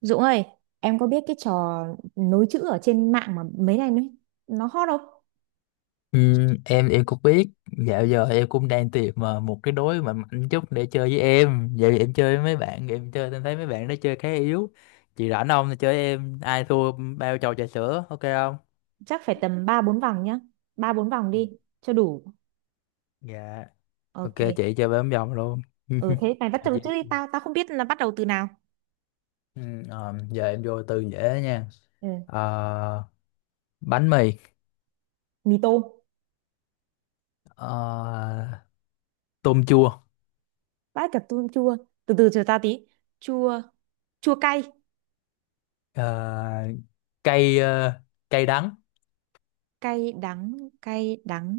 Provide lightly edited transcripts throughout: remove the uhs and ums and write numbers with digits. Dũng ơi, em có biết cái trò nối chữ ở trên mạng mà mấy này nó hot không? Ừ. Em cũng biết, dạo giờ em cũng đang tìm mà một cái đối mà mạnh chút để chơi với em. Dạo giờ em chơi với mấy bạn em chơi, em thấy mấy bạn nó chơi khá yếu. Chị rảnh không thì chơi với em, ai thua bao chầu trà sữa, ok không? Chắc phải tầm 3 4 vòng nhá. Ba 4 vòng đi cho đủ. Dạ, ok, Ok. chị chơi bấm vòng luôn. Ừ, thế mày bắt Chào đầu trước chị. đi tao không biết là bắt đầu từ nào. ừ, Giờ em vô từ dễ nha. Ừ, Ờ, Bánh mì. mì tôm, ờ, Tôm chua. bát cà tôm chua. Từ từ chờ tao tí. Chua, chua cay, ờ, cây ờ, Cây đắng. cay đắng, cay đắng,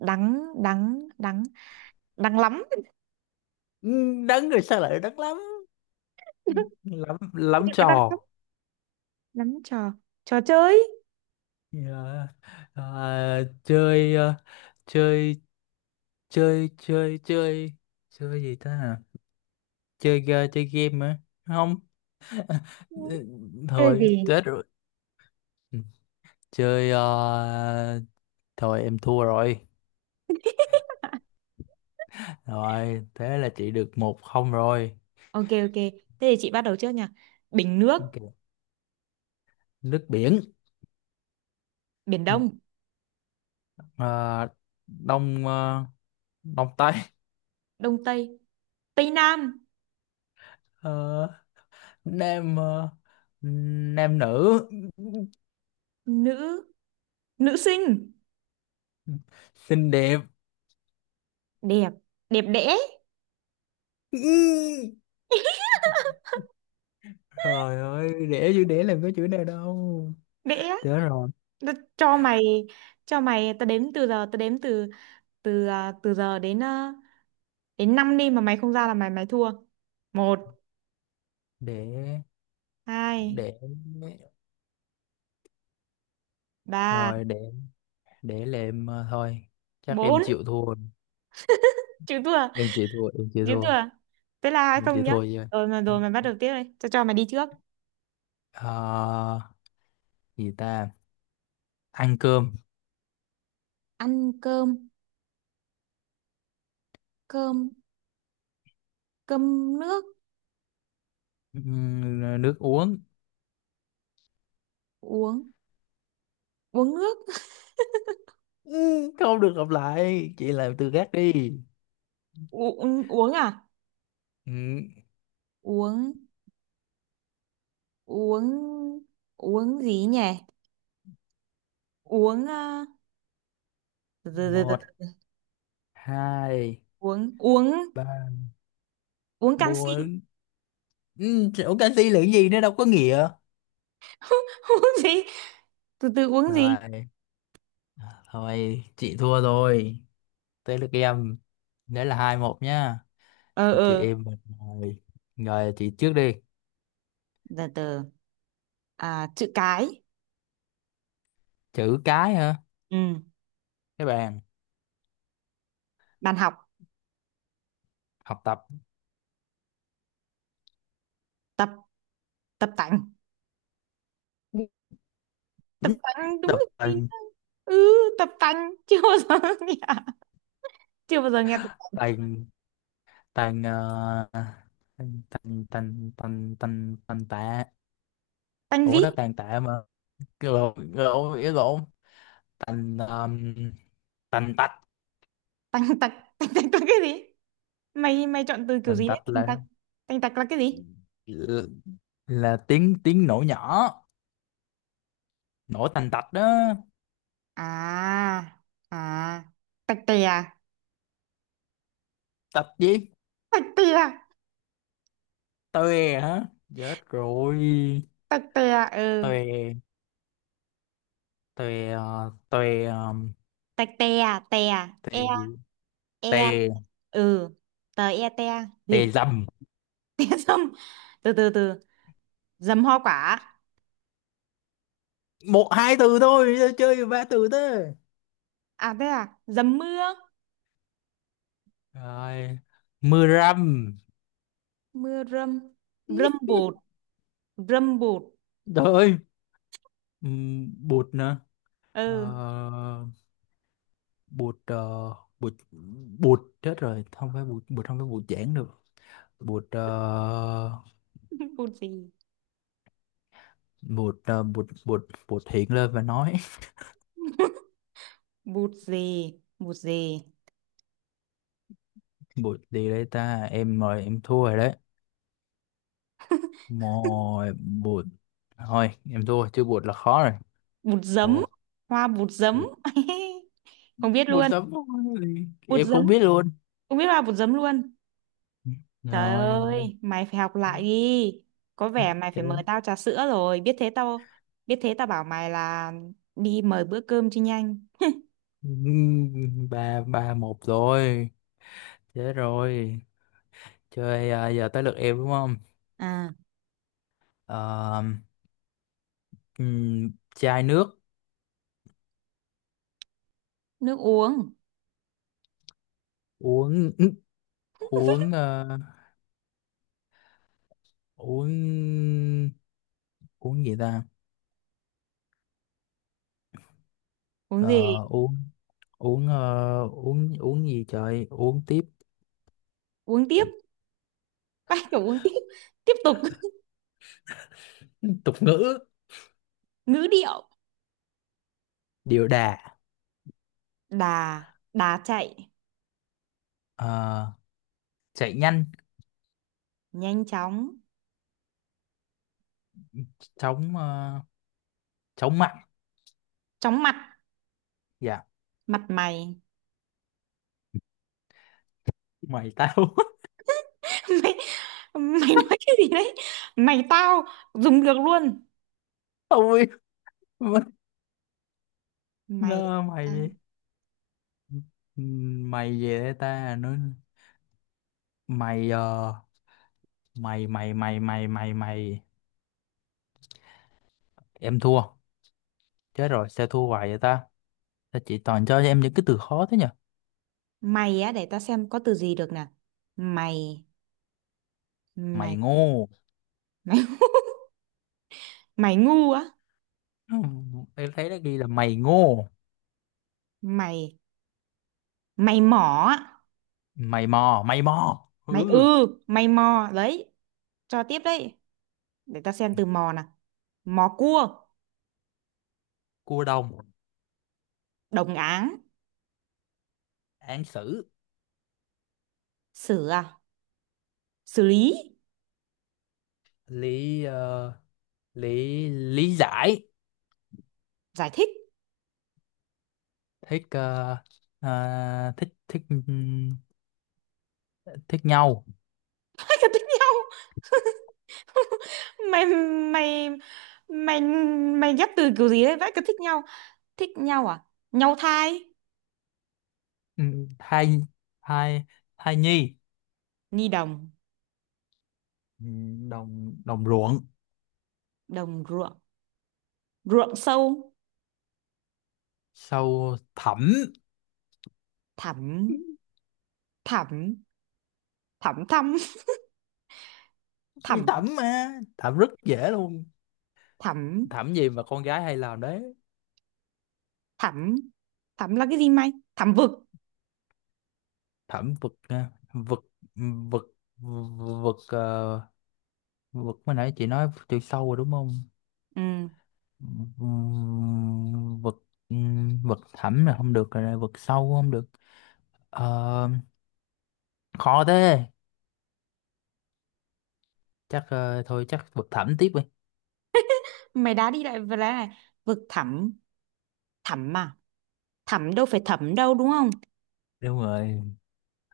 đắng đắng đắng, đắng lắm. Ừ, đắng rồi sao lại đắng lắm, lắm lắm Đắng trò. lắm. Lắm trò, trò chơi. Ờ, ờ, chơi ờ, chơi chơi chơi chơi Chơi gì ta hả? Chơi game á. Không. Ừ. ừ, Chơi Thôi gì? chết rồi. Ừ, chơi ờ, thôi em thua rồi. Rồi thế là chị được 1-0 rồi. Ok, ok, thế thì chị bắt đầu trước nha. Bình nước. Ok. Nước biển. Biển Ừ. Đông, ờ, đông ờ, Đông tây. Đông Tây, Tây Nam, Ờ, nam ờ, Nam nữ. nữ, nữ sinh, Xinh đẹp. đẹp, đẹp đẽ, Ừ. Trời ơi, đẻ chữ đẻ làm có chữ nào đâu. đẽ. Thế rồi, Đ- cho mày, tao đếm từ giờ, tao đếm từ từ à, từ giờ đến năm đi mà mày không ra là mày mày thua. Một, để hai, để ba, rồi để để là em thôi. Chắc em bốn, chịu thua. chữ thua, Em chịu thua, em chịu chữ thua. thua. Thế là hai Em không chịu nhá. thua chứ. Rồi mày bắt đầu tiếp đây, tao cho mày đi trước. Ờ, Gì ta? Ăn cơm. Ăn cơm, cơm, cơm nước, Ờ, Nước uống. uống, uống nước. Ừ, không được lặp lại, chị làm từ khác đi. uống uống à? Ừ, Uống uống uống gì nhỉ, uống từ từ từ từ một, từ. hai, Uống uống ba, uống canxi. bốn. Ừ, chỗ canxi là cái gì nó đâu có nghĩa. Uống gì, từ từ, uống gì Rồi, thôi chị thua rồi. Tới lượt em, đấy là 2-1 nhá. ờ Chị ờ em mình rồi. Rồi chị trước đi. từ từ. À, chữ cái. Chữ cái hả? Ừ, Các bạn. bàn học Học tập. tập. Tập tành, tập tành đúng Tập là gì? tành. Ừ, tập tành. Chưa bao giờ nghe, chưa bao giờ nghe tập Tành tành tành tành tành tành tành tành tạ. tành gì. Ủa đó tàn tạ mà. Cái lộn, ý lộn. Tành, tành tạch. Tành tạch, tành tạch là cái gì? Mày mày chọn từ kiểu Tành gì đấy tạch tành là, tạch? Tành tạch là cái gì? Tiếng tiếng nổ nhỏ, nổ tành tạch đó. À à tạch tè à? Tạch gì? Tạch tè, Toe hả? Chết rồi. tạch tè, ừ, Toe. tôi ờ, tôi ờ, tạch tè, tè, Tề e, gì? e, Tề ừ, tờ e te việt. Tề dầm. Te dâm, từ từ từ, dầm hoa quả. Một, hai từ thôi sao chơi ba từ thế? À thế à, dầm mưa, Rồi, mưa rằm. mưa râm, râm bụt, râm bụt, Trời ơi. Bụt nữa. Ờ, ừ. Bụt Bụt chết rồi, không phải bụt. Không phải bụt giảng được. bụt ờ, Bụt gì? Bụt bụt Bụt hiện lên và nói. Bụt gì? Bụt gì? Bụt gì đây ta, em mời, em thua rồi đấy. Mồi bụt, thôi em thua chứ bụt là khó rồi. Bụt giấm, hoa bụt Ồ. giấm. Không biết Buổi luôn, sớm, bụt em giấm, không biết luôn. không biết hoa bụt giấm luôn. Trời Rồi ơi, mày phải học lại đi. Có vẻ mày phải chết, mời tao trà sữa rồi. Biết thế tao bảo mày là đi mời bữa cơm cho nhanh. ba ba một rồi, chết rồi. Chơi à, giờ tới lượt em đúng không? À, Ờ, Chai nước. nước uống. Uống. uống ờ, uống Uống gì ta? Uống gì? Ờ, uống uống ờ, uống Uống gì trời, uống tiếp. Uống tiếp. Bắt đầu uống tiếp. Tiếp tục. Tục ngữ. Ngữ điệu. Điều đà. Đà, đà chạy. Ờ, Chạy nhanh. Nhanh chóng. chóng ờ, Chóng mặt. Chóng mặt. Dạ. Mặt mày. Mày tao. Mày, mày nói cái gì đấy? Mày tao dùng được luôn. Ôi mất, Mày, nó mày vậy. Mày về đây ta nói. mày ờ, mày mày mày mày mày Mày. Em thua, chết rồi, sao thua hoài vậy ta? Sao chị toàn cho em những cái từ khó thế nhỉ? mày á, để tao xem có từ gì được nè. Mày, Mày mày, ngô. mày. Mày ngu á. Ừ, em thấy nó ghi là mày ngô. Mày mày mỏ á, Mày mò, mày ư, ừ. mày mò đấy, cho tiếp đấy, để ta xem từ mò nào. Mò cua, Cua đồng. đồng áng, Án xử. xử à, xử lý, lý ờ, Lý giải. giải thích. thích ờ, thích Thích, thích nhau. Hai cái thích nhau. mày mày mày mày ghép từ kiểu gì đấy, vãi cả thích nhau. Thích nhau à, nhau thai, Ừ, thai thai Thai nhi. ni đồng, Ừ, đồng đồng ruộng. đồng ruộng, ruộng sâu, Sau thẩm. thẳm, thẳm thẳm thăm. Cái Thẳm, thẩm mà, thẩm rất dễ luôn. thẳm, Thẩm gì mà con gái hay làm đấy. thẳm, thẳm là cái gì mày? Thẳm vực, Thẩm vực à, vực vực vực ờ, vực, mới nãy chị nói chiều sâu rồi đúng không? ừ. Vực, vực thẩm là không được rồi, vực sâu không được. Ờ, Khó thế. Thôi chắc vực thẩm tiếp đi. Mày đá đi lại vừa đá này, vực thẳm, thẳm à, thẳm đâu phải thẩm đâu đúng không? Đúng rồi,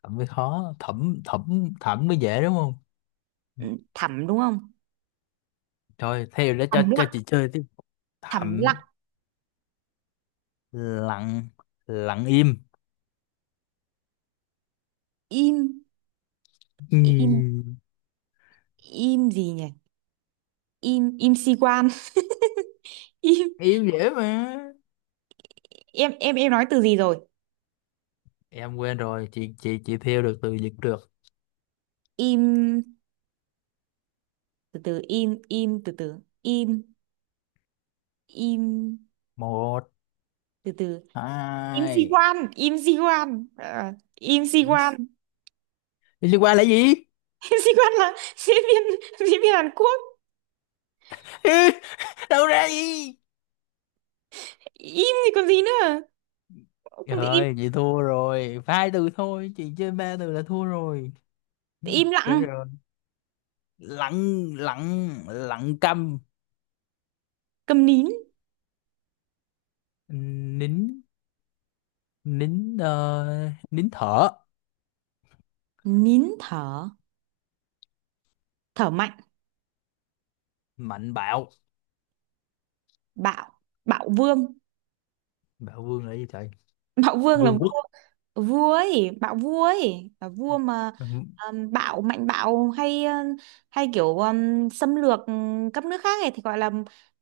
thẩm mới khó, thẩm thẩm thẩm mới dễ đúng không? Ừ. Ừ, thẳm đúng không? Thôi theo để Thầm cho lặng, chị chơi tiếp. thầm Thẩm lặng, lặng. Lặng im. im, Ừ. im, im gì nhỉ? Im, im si quan. Im dễ mà. Im, em nói từ gì rồi? Em quên rồi, chị theo được từ dịch được. Im, từ từ, im im, từ từ, im im, Một, từ từ. Im si hai. quan, im si quan. Ờ, im si quan. Đi liên quan là gì? Im si quan là diễn viên, diễn viên Hàn Quốc. Ê, đâu ra gì. Im thì còn gì nữa, không thì im. Rồi chị thua rồi, hai từ thôi chị chơi ba từ là thua rồi. Im Chết lặng, rồi. Lặng lặng Lặng câm. câm nín, Nín. Nín thở. nín thở, thở mạnh, Mạnh bạo. bạo, bạo vương. Bạo vương là gì trời. Bạo vương là Vương quốc. vua, vua ấy bạo, vua ấy là vua mà. Ừm, Bạo mạnh bạo hay hay kiểu xâm lược các nước khác ấy thì gọi là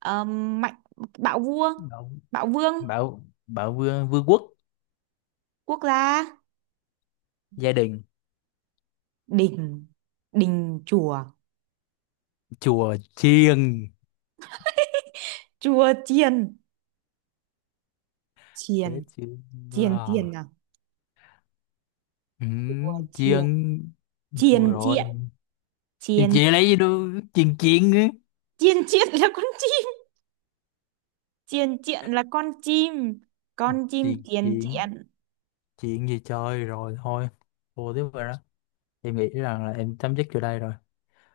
mạnh. Bạo vua, bạo bạo vương, bạo Bạo vương, vương quốc. quốc gia, Gia đình. đình, đình chùa, Chùa chiêng. chùa chiền, Chết chiền, chưa? chiền, chiền à, chùa chiền, Chiêng. Thôi chiền chiện, rồi, chiền, chị lấy gì đâu. Chuyện, chuyện á, chiên chiết là con chim, chiên chiện là con chim, con chim chuyện chiên chuyện chiện. chuyện gì, chơi rồi thôi. Thua tiếp rồi đó. Em nghĩ rằng là em chấm dứt chỗ đây rồi.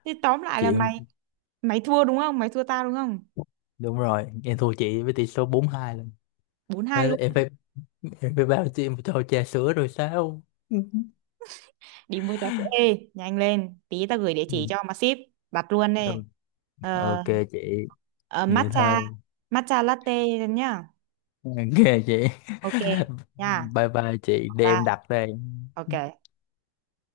Thế tóm lại là mày, Chuyện. mày thua đúng không, mày thua tao đúng không? Đúng rồi, em thua chị với tỷ số 4-2 lần. 4-2 Thế là luôn. em phải... Rồi bao chị một tô trà sữa rồi sao? Ừ. Đi mua trà sữa, ê, nhanh lên tí, tao gửi địa Ừ. chỉ cho mà ship, đặt luôn đi. Ừ, ờ, ok chị, ờ, vậy Matcha, thôi. matcha latte nhá. Ok chị. Ok. Nha. Bye bye chị, để Ba. em đặt đây. Ok.